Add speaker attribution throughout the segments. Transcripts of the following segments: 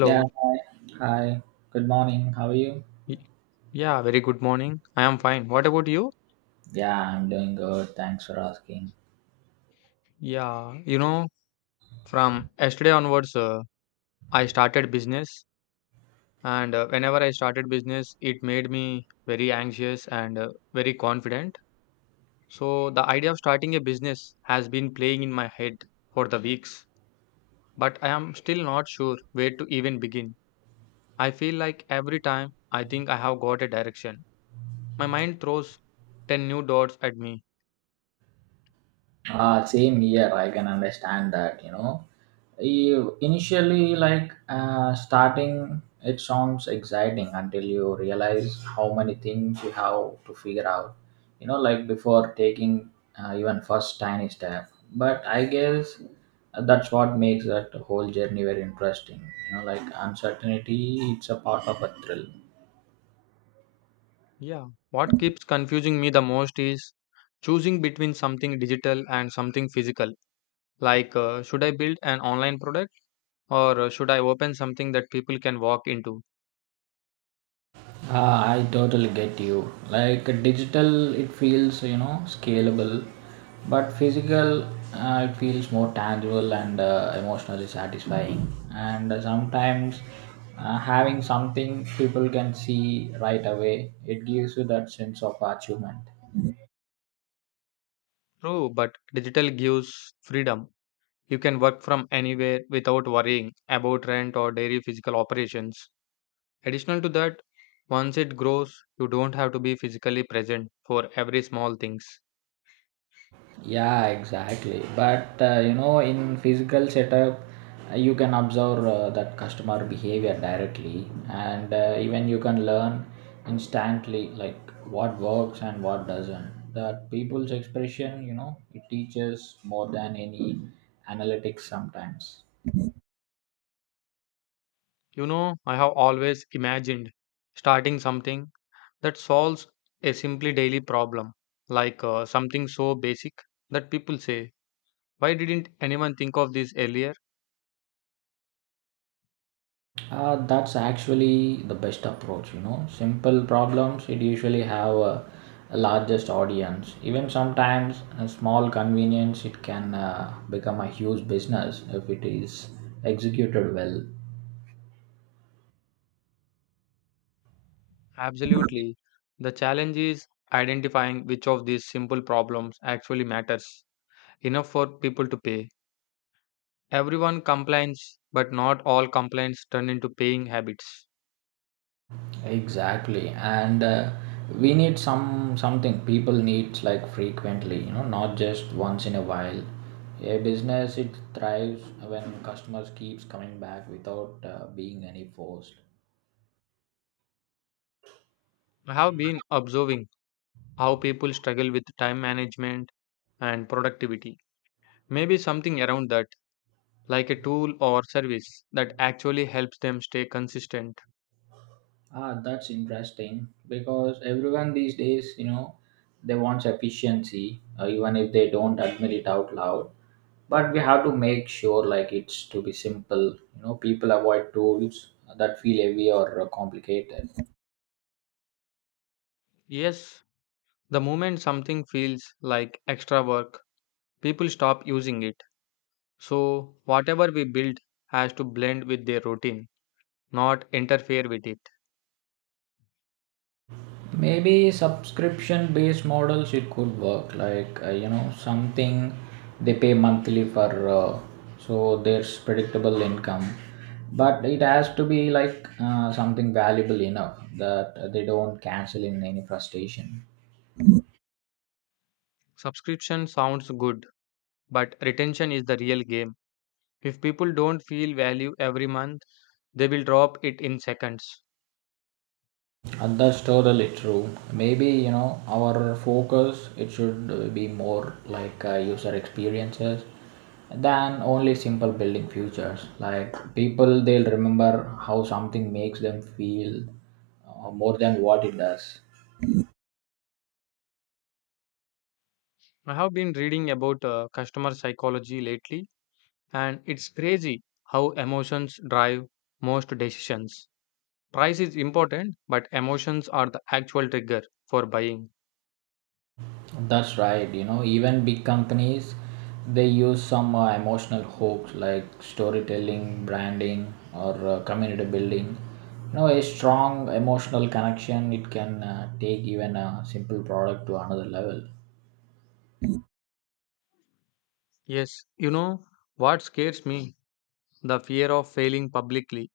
Speaker 1: Yeah, hi. Hi. Good morning. How are you?
Speaker 2: Y- Yeah, very good morning. I am fine. What about you?
Speaker 1: Yeah, I'm doing good. Thanks for asking.
Speaker 2: Yeah, you know, from yesterday onwards, I started business, and whenever I started business, it made me very anxious and very confident. So the idea of starting a business has been playing in my head for the weeks, but I am still not sure where to even begin. I feel like every time I think I have got a direction, my mind throws 10 new dots at me.
Speaker 1: Same here. I can understand that, you know. You initially like starting it sounds exciting until you realize how many things you have to figure out. You know, like before taking even first tiny step. But I guess that's what makes that whole journey very interesting. You know, like uncertainty, it's a part of a thrill.
Speaker 2: Yeah. What keeps confusing me the most is choosing between something digital and something physical. Like, should I build an online product or should I open something that people can walk into?
Speaker 1: Ah, I totally get you. Like digital, it feels you know scalable, but physical, it feels more tangible and emotionally satisfying. And sometimes, having something people can see right away, it gives you that sense of achievement.
Speaker 2: True, but digital gives freedom. You can work from anywhere without worrying about rent or daily physical operations. Additional to that, once it grows, you don't have to be physically present for every small things.
Speaker 1: Yeah, exactly. But you know, in physical setup, you can observe that customer behavior directly, and even you can learn instantly like what works and what doesn't. That people's expression, you know, it teaches more than any analytics sometimes.
Speaker 2: You know, I have always imagined starting something that solves a simply daily problem, like something so basic that people say, "Why didn't anyone think of this earlier?"
Speaker 1: That's actually the best approach, you know. Simple problems, it usually have a largest audience. Even sometimes a small convenience, it can become a huge business if it is executed well.
Speaker 2: Absolutely. The challenge is identifying which of these simple problems actually matters enough for people to pay. Everyone complains, but not all complaints turn into paying habits.
Speaker 1: Exactly, and we need something people needs like frequently, you know, not just once in a while. A business it thrives when customers keeps coming back without being any forced.
Speaker 2: I have been observing how people struggle with time management and productivity. Maybe something around that, like a tool or service that actually helps them stay consistent.
Speaker 1: Ah, that's interesting because everyone these days, you know, they want efficiency, even if they don't admit it out loud. But we have to make sure, like, it's to be simple. You know, people avoid tools that feel heavy or complicated.
Speaker 2: Yes, the moment something feels like extra work, people stop using it. So, whatever we build has to blend with their routine, not interfere with it.
Speaker 1: Maybe subscription based models it could work like you know something they pay monthly for, so there's predictable income, but it has to be like something valuable enough that they don't cancel in any frustration.
Speaker 2: Subscription sounds good, but retention is the real game. If people don't feel value every month, they will drop it in seconds.
Speaker 1: And that's totally true. Maybe, you know, our focus, it should be more like user experiences than only simple building features. Like people, they'll remember how something makes them feel more than what it does.
Speaker 2: I have been reading about customer psychology lately, and it's crazy how emotions drive most decisions. Price is important, but emotions are the actual trigger for buying.
Speaker 1: That's right. You know, even big companies, they use some emotional hooks like storytelling, branding, or community building. You know, a strong emotional connection it can take even a simple product to another level.
Speaker 2: Yes, you know what scares me? The fear of failing publicly.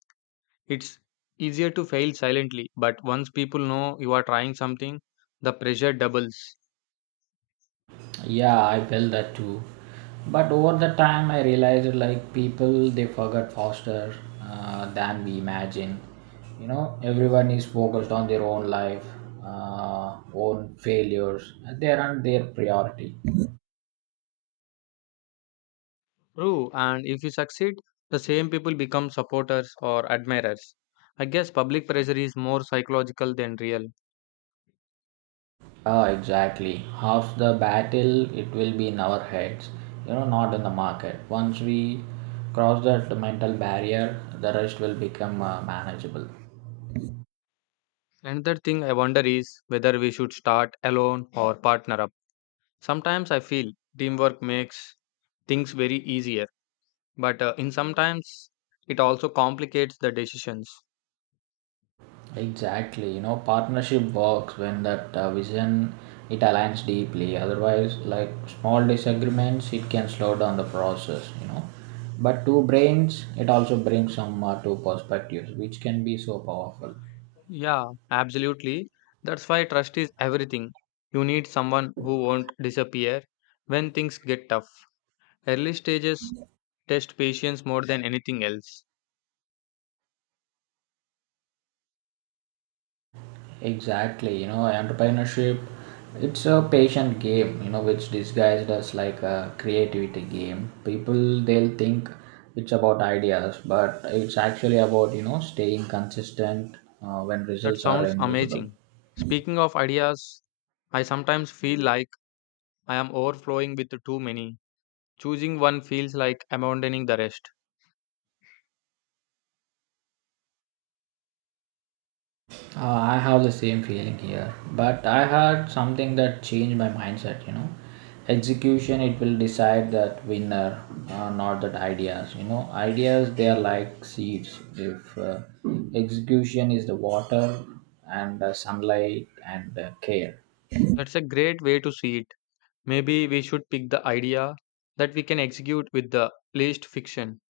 Speaker 2: It's easier to fail silently, but once people know you are trying something, the pressure doubles.
Speaker 1: Yeah, I felt that too. But over the time, I realized like people they forget faster than we imagine. You know, everyone is focused on their own life, own failures. They aren't their priority.
Speaker 2: True, and if you succeed, the same people become supporters or admirers. I guess public pressure is more psychological than real.
Speaker 1: Ah, exactly. Half the battle it will be in our heads. You know, not in the market. Once we cross that mental barrier, the rest will become manageable.
Speaker 2: Another thing I wonder is whether we should start alone or partner up. Sometimes I feel teamwork makes things very easier, but in sometimes it also complicates the decisions.
Speaker 1: Exactly, you know, partnership works when that vision it aligns deeply. Otherwise, like small disagreements, it can slow down the process, you know. But two brains, it also brings some two perspectives, which can be so powerful.
Speaker 2: Yeah, absolutely. That's why trust is everything. You need someone who won't disappear when things get tough. Early stages test patience more than anything else.
Speaker 1: Exactly, you know, entrepreneurship, it's a patient game, you know, which disguised as like a creativity game. People, they'll think it's about ideas, but it's actually about, you know, staying consistent when
Speaker 2: That
Speaker 1: results are
Speaker 2: sounds
Speaker 1: invisible.
Speaker 2: amazing. Speaking of ideas, I sometimes feel like I am overflowing with too many. Choosing one feels like abandoning the rest.
Speaker 1: I have the same feeling here, but I had something that changed my mindset. You know, execution it will decide that winner, not that ideas. You know, ideas they are like seeds. If execution is the water and the sunlight and the care.
Speaker 2: That's a great way to see it. Maybe we should pick the idea that we can execute with the least fiction,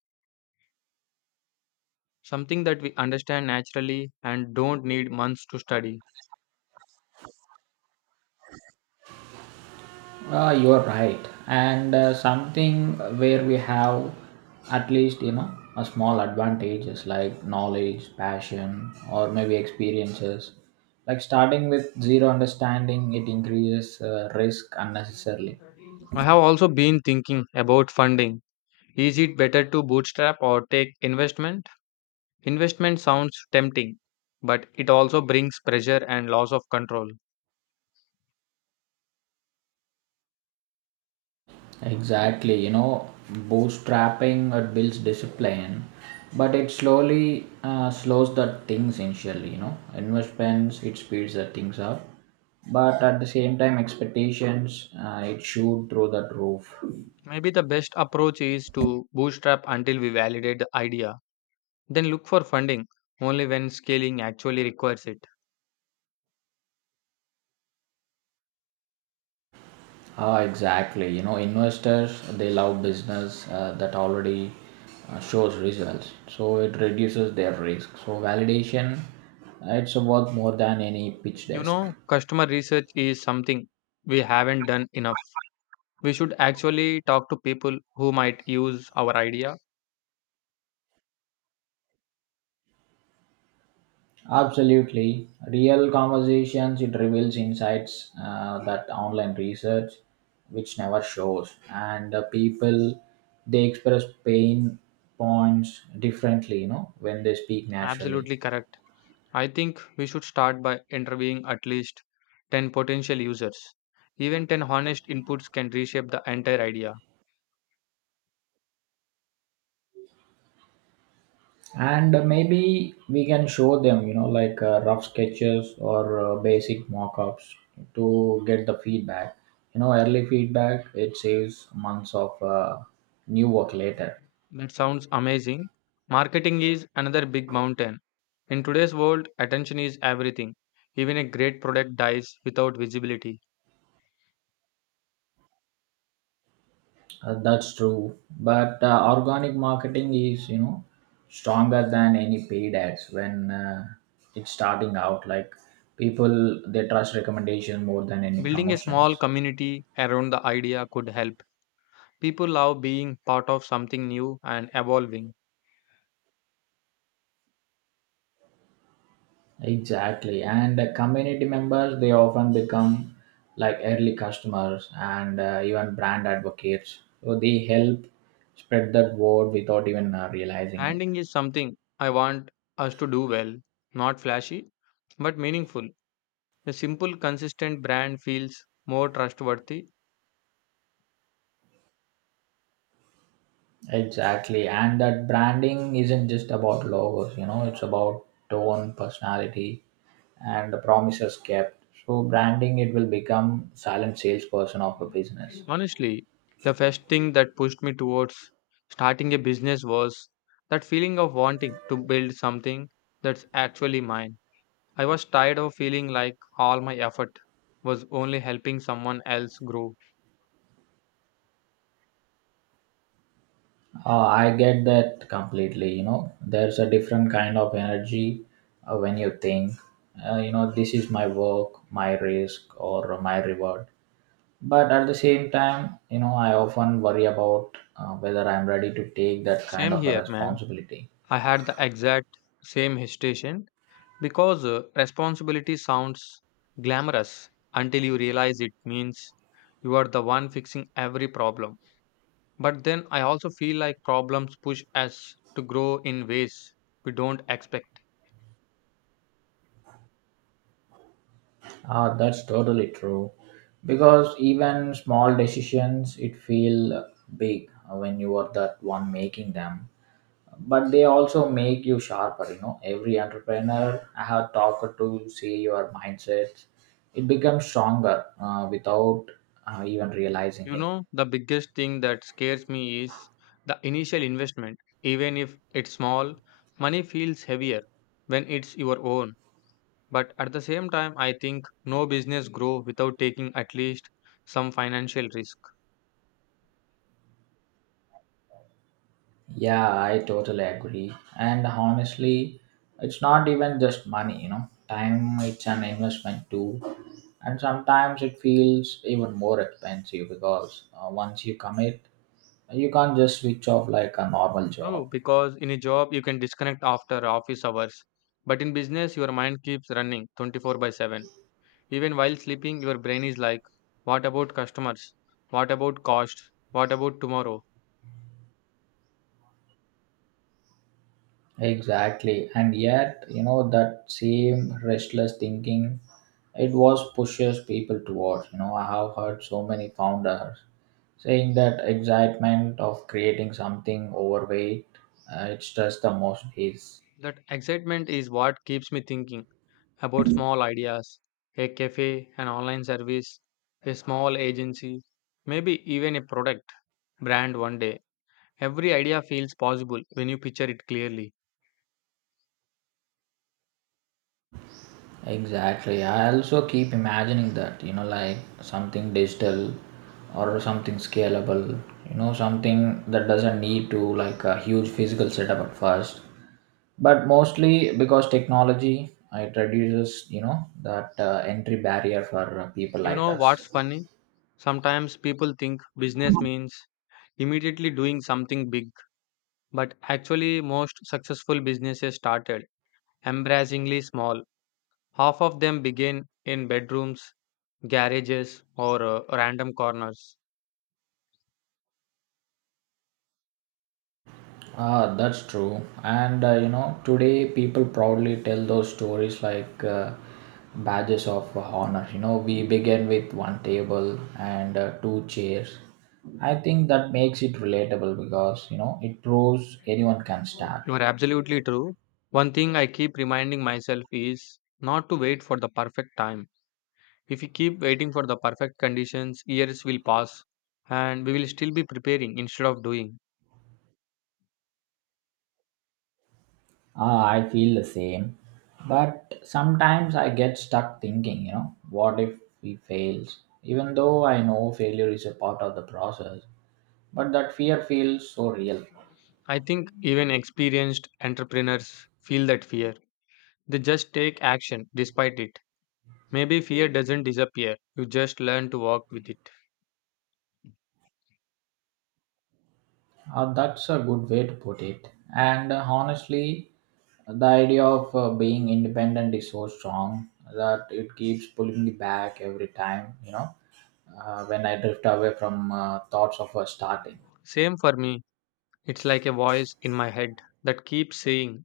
Speaker 2: something that we understand naturally and don't need months to study.
Speaker 1: You're right. And something where we have at least, you know, a small advantages like knowledge, passion, or maybe experiences. Like starting with zero understanding, it increases risk unnecessarily.
Speaker 2: I have also been thinking about funding. Is it better to bootstrap or take investment? Investment sounds tempting, but it also brings pressure and loss of control.
Speaker 1: Exactly, you know, bootstrapping it builds discipline, but it slowly slows the things initially. You know, investments it speeds the things up, but at the same time, expectations it shoot through that roof.
Speaker 2: Maybe the best approach is to bootstrap until we validate the idea, then look for funding only when scaling actually requires it.
Speaker 1: Ah, exactly. You know, investors they love business that already shows results, so it reduces their risk. So validation, it's worth more than any pitch
Speaker 2: You
Speaker 1: desk.
Speaker 2: know, customer research is something we haven't done enough. We should actually talk to people who might use our idea.
Speaker 1: Absolutely. Real conversations, it reveals insights that online research which never shows. And people, they express pain points differently, you know, when they speak naturally.
Speaker 2: Absolutely correct. I think we should start by interviewing at least 10 potential users. Even 10 honest inputs can reshape the entire idea.
Speaker 1: And maybe we can show them, you know, like rough sketches or basic mock ups to get the feedback. You know, early feedback, it saves months of new work later.
Speaker 2: That sounds amazing. Marketing is another big mountain. In today's world, attention is everything. Even a great product dies without visibility.
Speaker 1: That's true. But organic marketing is, you know, stronger than any paid ads when it's starting out. Like people, they trust recommendation more than any
Speaker 2: Building a small
Speaker 1: promotions.
Speaker 2: community around the idea could help. People love being part of something new and evolving.
Speaker 1: Exactly. And community members, they often become like early customers and even brand advocates. So they help spread that word without even realizing it.
Speaker 2: Branding is something I want us to do well, not flashy, but meaningful. A simple, consistent brand feels more trustworthy.
Speaker 1: Exactly. And that branding isn't just about logos, you know, it's about tone, personality, and the promises kept. So, branding, it will become silent salesperson of a business.
Speaker 2: Honestly, the first thing that pushed me towards starting a business was that feeling of wanting to build something that's actually mine. I was tired of feeling like all my effort was only helping someone else grow.
Speaker 1: I get that completely. You know, there's a different kind of energy when you think, you know, this is my work, my risk, or my reward. But at the same time, you know, I often worry about whether I'm ready to take that kind
Speaker 2: Same
Speaker 1: of a
Speaker 2: here, man.
Speaker 1: responsibility.
Speaker 2: I had the exact same hesitation because responsibility sounds glamorous until you realize it means you are the one fixing every problem. But then I also feel like problems push us to grow in ways we don't expect.
Speaker 1: Ah, that's totally true. Because even small decisions, it feel big when you are that one making them. But they also make you sharper. You know, every entrepreneur I have talked to see your mindsets. It becomes stronger without even realizing
Speaker 2: You
Speaker 1: it.
Speaker 2: know, the biggest thing that scares me is the initial investment. Even if it's small, money feels heavier when it's your own. But at the same time, I think no business grow without taking at least some financial risk.
Speaker 1: Yeah, I totally agree. And honestly, it's not even just money, you know. Time it's an investment too. And sometimes it feels even more expensive because once you commit, you can't just switch off like a normal
Speaker 2: True,
Speaker 1: job.
Speaker 2: because in a job you can disconnect after office hours, but in business your mind keeps running 24 by 7. Even while sleeping, your brain is like, what about customers? What about cost? What about tomorrow?
Speaker 1: Exactly. And yet, you know, that same restless thinking, it was pushes people towards. You know, I have heard so many founders saying that excitement of creating something overweight, it's just the most is.
Speaker 2: That excitement is what keeps me thinking about small ideas, a cafe, an online service, a small agency, maybe even a product brand one day. Every idea feels possible when you picture it clearly.
Speaker 1: Exactly. I also keep imagining that, you know, like something digital or something scalable, you know, something that doesn't need to like a huge physical setup at first, but mostly because technology it reduces you know that entry barrier for people
Speaker 2: You
Speaker 1: like
Speaker 2: know
Speaker 1: us.
Speaker 2: what's funny? Sometimes people think business means immediately doing something big, but actually, most successful businesses started embarrassingly small. Half of them begin in bedrooms, garages, or random corners.
Speaker 1: Ah, that's true. And you know today people proudly tell those stories like badges of honor. You know, we begin with one table and two chairs. I think that makes it relatable because you know it proves anyone can start.
Speaker 2: You are absolutely true. One thing I keep reminding myself is not to wait for the perfect time. If we keep waiting for the perfect conditions, years will pass and we will still be preparing instead of doing.
Speaker 1: Ah, I feel the same. But sometimes I get stuck thinking, you know, what if we fails? Even though I know failure is a part of the process, but that fear feels so real.
Speaker 2: I think even experienced entrepreneurs feel that fear. They just take action despite it. Maybe fear doesn't disappear, you just learn to walk with it.
Speaker 1: That's a good way to put it. And honestly, the idea of being independent is so strong that it keeps pulling me back every time, you know, when I drift away from thoughts of starting.
Speaker 2: Same for me, it's like a voice in my head that keeps saying,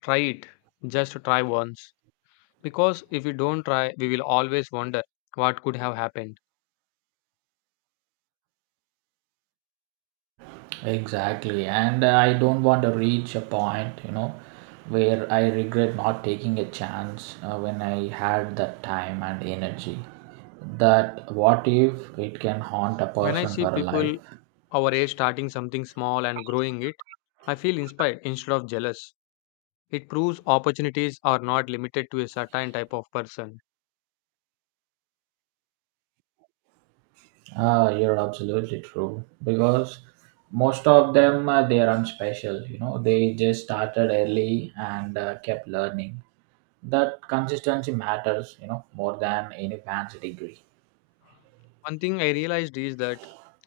Speaker 2: try it, just try once. Because if we don't try, we will always wonder what could have happened.
Speaker 1: Exactly, and I don't want to reach a point, you know, where I regret not taking a chance when I had that time and energy. That what if it can haunt a
Speaker 2: When I
Speaker 1: person
Speaker 2: see
Speaker 1: for a life?
Speaker 2: people our age starting something small and growing it, I feel inspired instead of jealous. It proves opportunities are not limited to a certain type of person.
Speaker 1: Ah, you're absolutely true. Because most of them they are unspecial. You know, they just started early and kept learning. That consistency matters. You know, more than any fancy degree.
Speaker 2: One thing I realized is that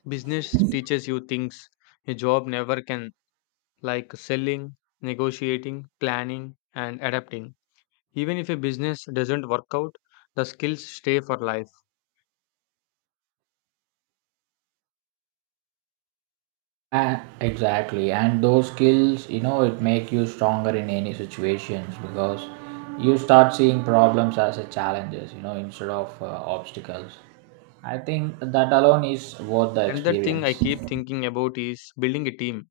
Speaker 2: business teaches you things a job never can, like selling, negotiating, planning, and adapting. Even if a business doesn't work out, the skills stay for life.
Speaker 1: And exactly, and those skills, you know, it make you stronger in any situations because you start seeing problems as a challenges, you know, instead of obstacles. I think that alone is worth the
Speaker 2: Another thing I
Speaker 1: experience.
Speaker 2: keep thinking about is building a team.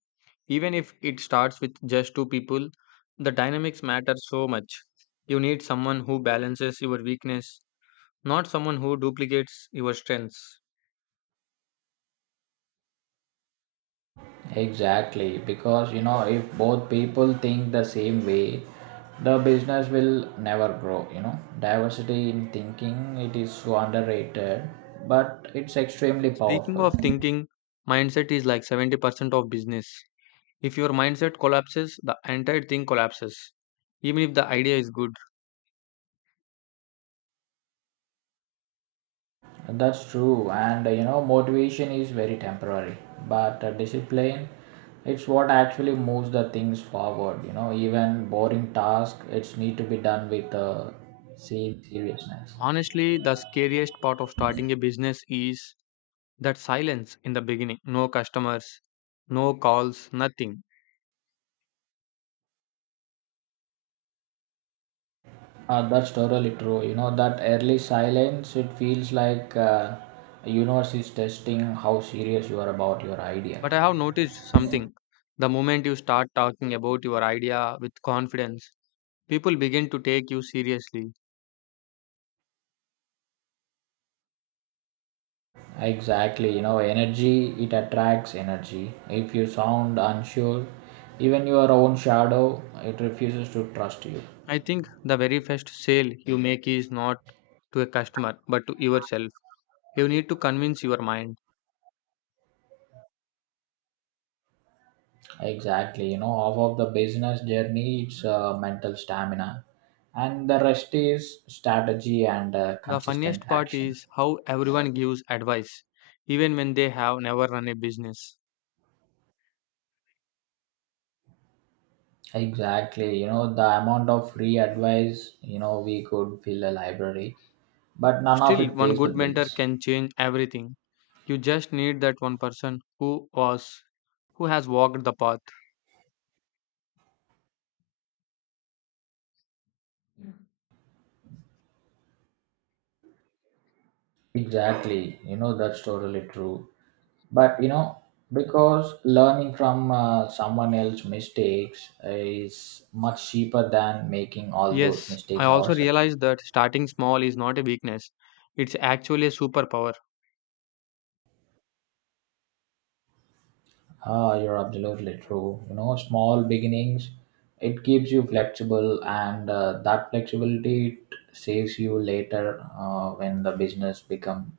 Speaker 2: Even if it starts with just two people, the dynamics matter so much. You need someone who balances your weakness, not someone who duplicates your strengths.
Speaker 1: Exactly, because you know, if both people think the same way, the business will never grow. You know, diversity in thinking it is so underrated, but it's extremely
Speaker 2: Speaking
Speaker 1: powerful.
Speaker 2: of thinking, mindset is like 70% of business. If your mindset collapses, the entire thing collapses, even if the idea is good.
Speaker 1: That's true, and you know, motivation is very temporary, but discipline it's what actually moves the things forward. You know, even boring task, it's need to be done with same seriousness.
Speaker 2: Honestly, the scariest part of starting a business is that silence in the beginning, no customers, no calls, nothing.
Speaker 1: That's totally true. You know, that early silence, it feels like universe is testing how serious you are about your idea.
Speaker 2: But I have noticed something. The moment you start talking about your idea with confidence, people begin to take you seriously.
Speaker 1: Exactly, you know, energy it attracts energy. If you sound unsure, even your own shadow it refuses to trust you.
Speaker 2: I think the very first sale you make is not to a customer but to yourself. You need to convince your mind.
Speaker 1: Exactly, you know, half of the business journey it's mental stamina, and the rest is strategy and
Speaker 2: The
Speaker 1: consistent
Speaker 2: funniest part
Speaker 1: action.
Speaker 2: is how everyone gives advice, even when they have never run a business.
Speaker 1: Exactly, you know, the amount of free advice you know we could fill a library, but none of
Speaker 2: Still,
Speaker 1: it
Speaker 2: one
Speaker 1: pays the
Speaker 2: good mentor
Speaker 1: bills.
Speaker 2: can change everything. You just need that one person who has walked the path.
Speaker 1: Exactly, you know, that's totally true. But you know, because learning from someone else's mistakes is much cheaper than making all those
Speaker 2: Yes, I
Speaker 1: mistakes
Speaker 2: also
Speaker 1: ourselves.
Speaker 2: realized that starting small is not a weakness. It's actually a superpower.
Speaker 1: Ah, you're absolutely true. You know small beginnings it keeps you flexible and that flexibility it saves you later when the business become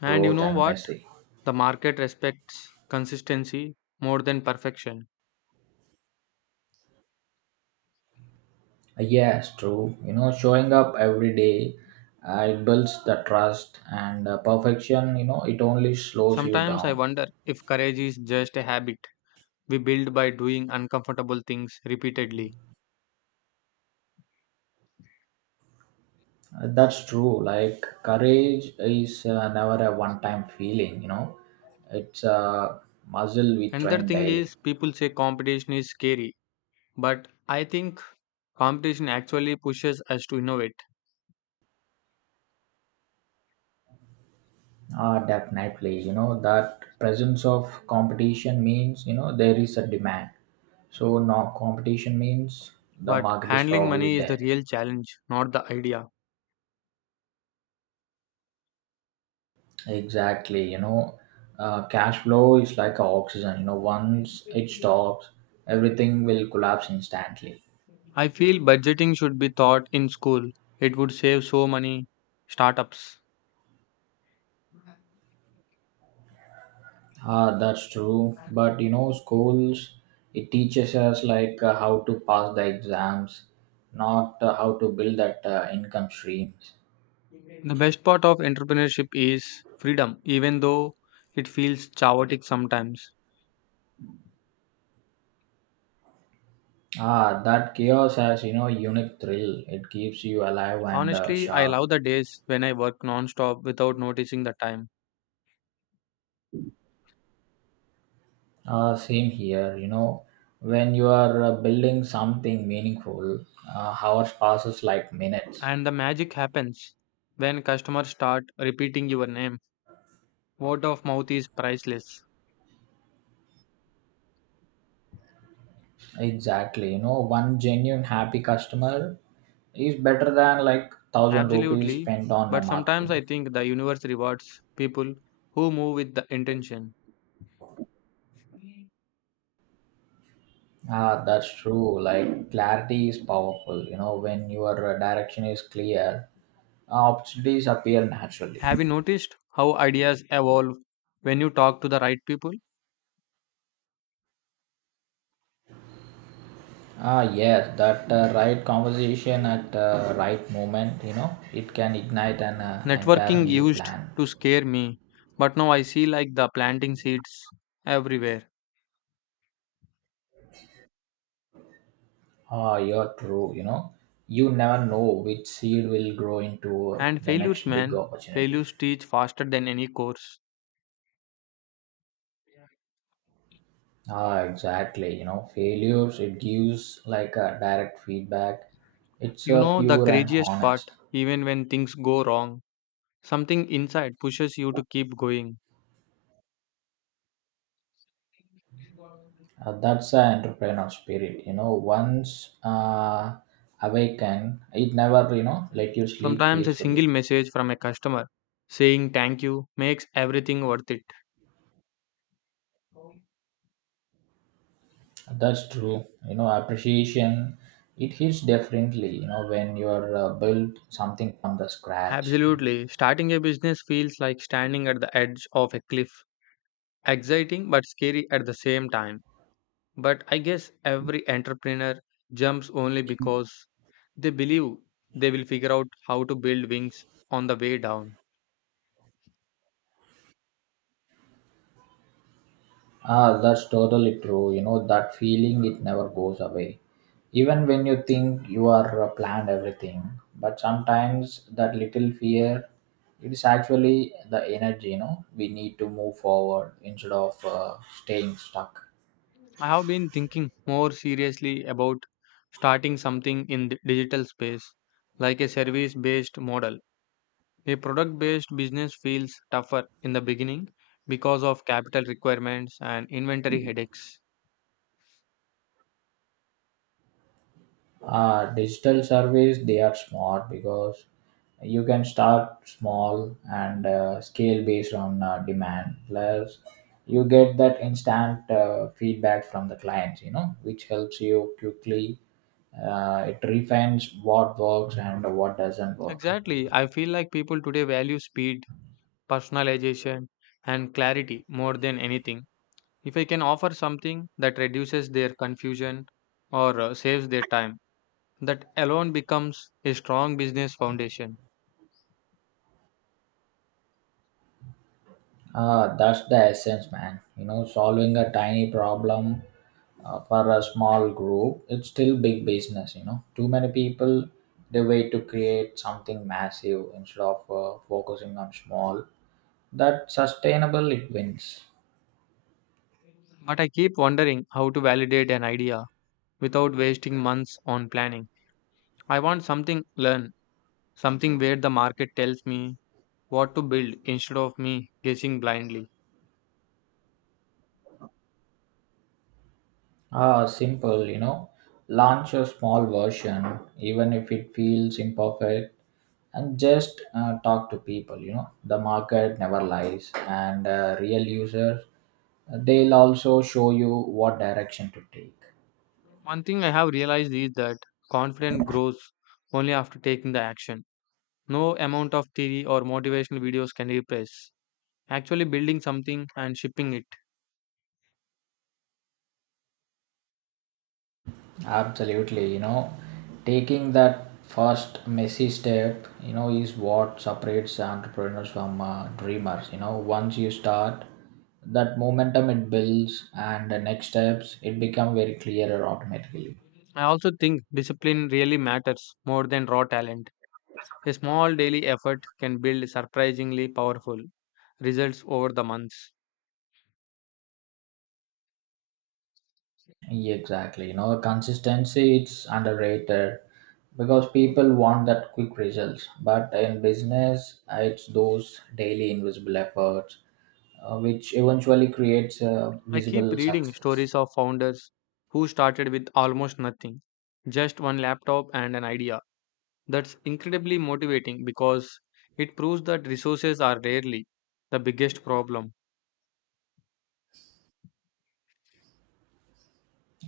Speaker 2: And you
Speaker 1: growth
Speaker 2: know
Speaker 1: and
Speaker 2: what?
Speaker 1: messy.
Speaker 2: The market respects consistency more than perfection.
Speaker 1: Yes true. You know showing up every day it builds the trust and perfection you know it only slows you
Speaker 2: Sometimes I
Speaker 1: down.
Speaker 2: wonder if courage is just a habit we build by doing uncomfortable things repeatedly.
Speaker 1: That's true. Like courage is never a one-time feeling, you know. It's a muscle we
Speaker 2: Another
Speaker 1: train
Speaker 2: thing
Speaker 1: daily.
Speaker 2: is people say competition is scary, but I think competition actually pushes us to innovate.
Speaker 1: Ah, definitely. You know that presence of competition means you know there is a demand. So no competition means the
Speaker 2: But
Speaker 1: market is
Speaker 2: handling
Speaker 1: probably
Speaker 2: money is the
Speaker 1: dead.
Speaker 2: real challenge, not the idea.
Speaker 1: Exactly. You know, cash flow is like a oxygen. You know, once it stops, everything will collapse instantly.
Speaker 2: I feel budgeting should be taught in school. It would save so many startups.
Speaker 1: Ah, that's true. But you know, schools it teaches us like how to pass the exams, not how to build that income streams.
Speaker 2: The best part of entrepreneurship is freedom, even though it feels chaotic sometimes.
Speaker 1: Ah, that chaos has you know unique thrill. It keeps you alive and
Speaker 2: Honestly, I
Speaker 1: sharp.
Speaker 2: love the days when I work non-stop without noticing the time.
Speaker 1: Same here. You know, when you are building something meaningful, hours passes like minutes.
Speaker 2: And the magic happens when customers start repeating your name. Word of mouth is priceless.
Speaker 1: Exactly. You know, one genuine happy customer is better than like thousand rupees
Speaker 2: Absolutely.
Speaker 1: spent on
Speaker 2: But sometimes
Speaker 1: marketing.
Speaker 2: I think the universe rewards people who move with the intention.
Speaker 1: Ah, that's true. Like clarity is powerful. You know, when your direction is clear, opportunities appear naturally.
Speaker 2: Have you noticed how ideas evolve when you talk to the right people?
Speaker 1: Ah, yes, that right conversation at right moment. You know, it can ignite an entire
Speaker 2: Networking
Speaker 1: new
Speaker 2: used
Speaker 1: plan.
Speaker 2: to scare me, but now I see like the planting seeds everywhere.
Speaker 1: Ah, you're true. You know, you never know which seed will grow into
Speaker 2: And
Speaker 1: the
Speaker 2: failures,
Speaker 1: next big
Speaker 2: man,
Speaker 1: opportunity.
Speaker 2: failures teach faster than any course.
Speaker 1: Ah, exactly. You know, failures it gives like a direct feedback. It's
Speaker 2: You know the
Speaker 1: pure and
Speaker 2: craziest part,
Speaker 1: honest.
Speaker 2: even when things go wrong, something inside pushes you to keep going.
Speaker 1: That's the entrepreneur spirit. You know, once awakened, it never you know let you sleep
Speaker 2: Sometimes a single
Speaker 1: peacefully.
Speaker 2: message from a customer saying thank you makes everything worth it.
Speaker 1: That's true. You know, appreciation it hits differently. You know, when you're build something from the scratch.
Speaker 2: Absolutely, starting a business feels like standing at the edge of a cliff, exciting but scary at the same time. But I guess every entrepreneur jumps only because they believe they will figure out how to build wings on the way down.
Speaker 1: Ah, that's totally true. You know, that feeling, it never goes away. Even when you think you are planned everything, but sometimes that little fear, it is actually the energy, you know, we need to move forward instead of staying stuck.
Speaker 2: I have been thinking more seriously about starting something in the digital space, like a service based model. A product based business feels tougher in the beginning because of capital requirements and inventory headaches.
Speaker 1: Digital surveys they are smart because you can start small and scale based on demand plus you get that instant feedback from the clients you know which helps you quickly it refines what works and what doesn't work.
Speaker 2: Exactly. I feel like people today value speed, personalization, and clarity more than anything. If I can offer something that reduces their confusion or saves their time, that alone becomes a strong business foundation.
Speaker 1: Ah, that's the essence, man. You know, solving a tiny problem for a small group, it's still big business. You know, too many people they wait to create something massive instead of focusing on small. That sustainable it wins.
Speaker 2: But I keep wondering how to validate an idea without wasting months on planning. I want something learn, something where the market tells me what to build instead of me guessing blindly.
Speaker 1: Ah, simple. You know, launch a small version, even if it feels imperfect, and just talk to people you know the market never lies and real users they'll also show you what direction to take.
Speaker 2: One thing I have realized is that confidence grows only after taking the action. No amount of theory or motivational videos can replace. Actually, building something and shipping it.
Speaker 1: Absolutely, you know taking that first messy step you know is what separates entrepreneurs from dreamers you know once you start that momentum it builds and the next steps it become very clearer automatically.
Speaker 2: I also think discipline really matters more than raw talent. A small daily effort can build surprisingly powerful results over the months.
Speaker 1: Yeah, exactly. You know, consistency it's underrated because people want that quick results. But in business, it's those daily invisible efforts which eventually creates a
Speaker 2: I keep
Speaker 1: visible
Speaker 2: reading
Speaker 1: success.
Speaker 2: stories of founders who started with almost nothing, just one laptop and an idea. That's incredibly motivating because it proves that resources are rarely the biggest problem.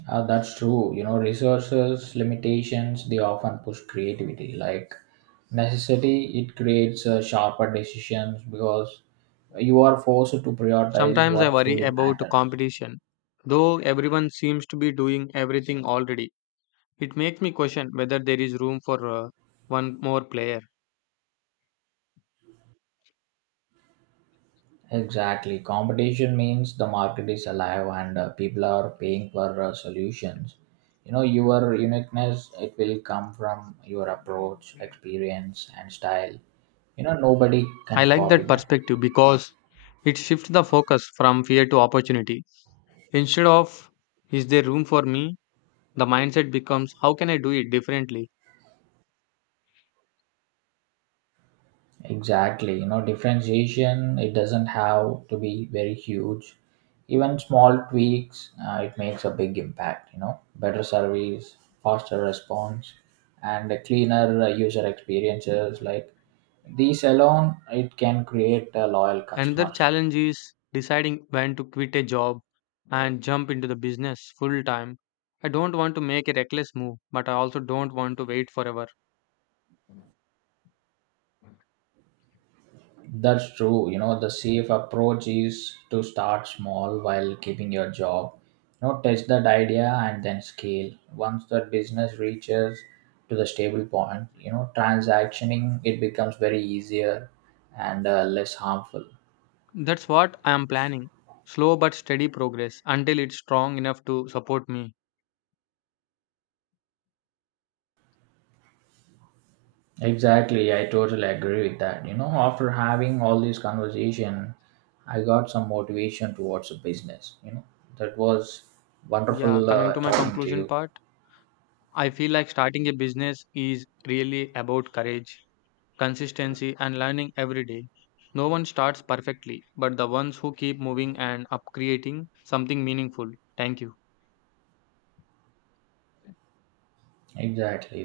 Speaker 1: That's true. You know, resources limitations they often push creativity. Like necessity, it creates sharper decisions because you are forced to prioritize
Speaker 2: Sometimes I
Speaker 1: what
Speaker 2: worry
Speaker 1: truly
Speaker 2: about
Speaker 1: matters.
Speaker 2: competition. Though everyone seems to be doing everything already, it makes me question whether there is room for one more player.
Speaker 1: Exactly. Competition means the market is alive and people are paying for solutions. You know, your uniqueness, it will come from your approach, experience, and style. You know, nobody
Speaker 2: I
Speaker 1: can
Speaker 2: like
Speaker 1: copy
Speaker 2: that
Speaker 1: that.
Speaker 2: perspective because it shifts the focus from fear to opportunity. Instead of is there room for me, the mindset becomes how can I do it differently?
Speaker 1: Exactly. You know, differentiation, it doesn't have to be very huge. Even small tweaks, it makes a big impact. You know, better service, faster response, and a cleaner user experiences. Like these alone, it can create loyal
Speaker 2: Another
Speaker 1: customers.
Speaker 2: challenge is deciding when to quit a job and jump into the business full time. I don't want to make a reckless move, but I also don't want to wait forever.
Speaker 1: That's true. You know, the safe approach is to start small while keeping your job. You know, test that idea and then scale. Once that business reaches to the stable point, you know, transactioning it becomes very easier and less harmful.
Speaker 2: That's what I am planning. Slow but steady progress until it's strong enough to support me.
Speaker 1: Exactly, I totally agree with that. You know, after having all this conversation, I got some motivation towards the business. You know, that was
Speaker 2: Yeah,
Speaker 1: wonderful
Speaker 2: coming to my
Speaker 1: talking to
Speaker 2: conclusion
Speaker 1: you.
Speaker 2: part, I feel like starting a business is really about courage, consistency, and learning every day. No one starts perfectly, but the ones who keep moving and up creating something meaningful. Thank you.
Speaker 1: Exactly.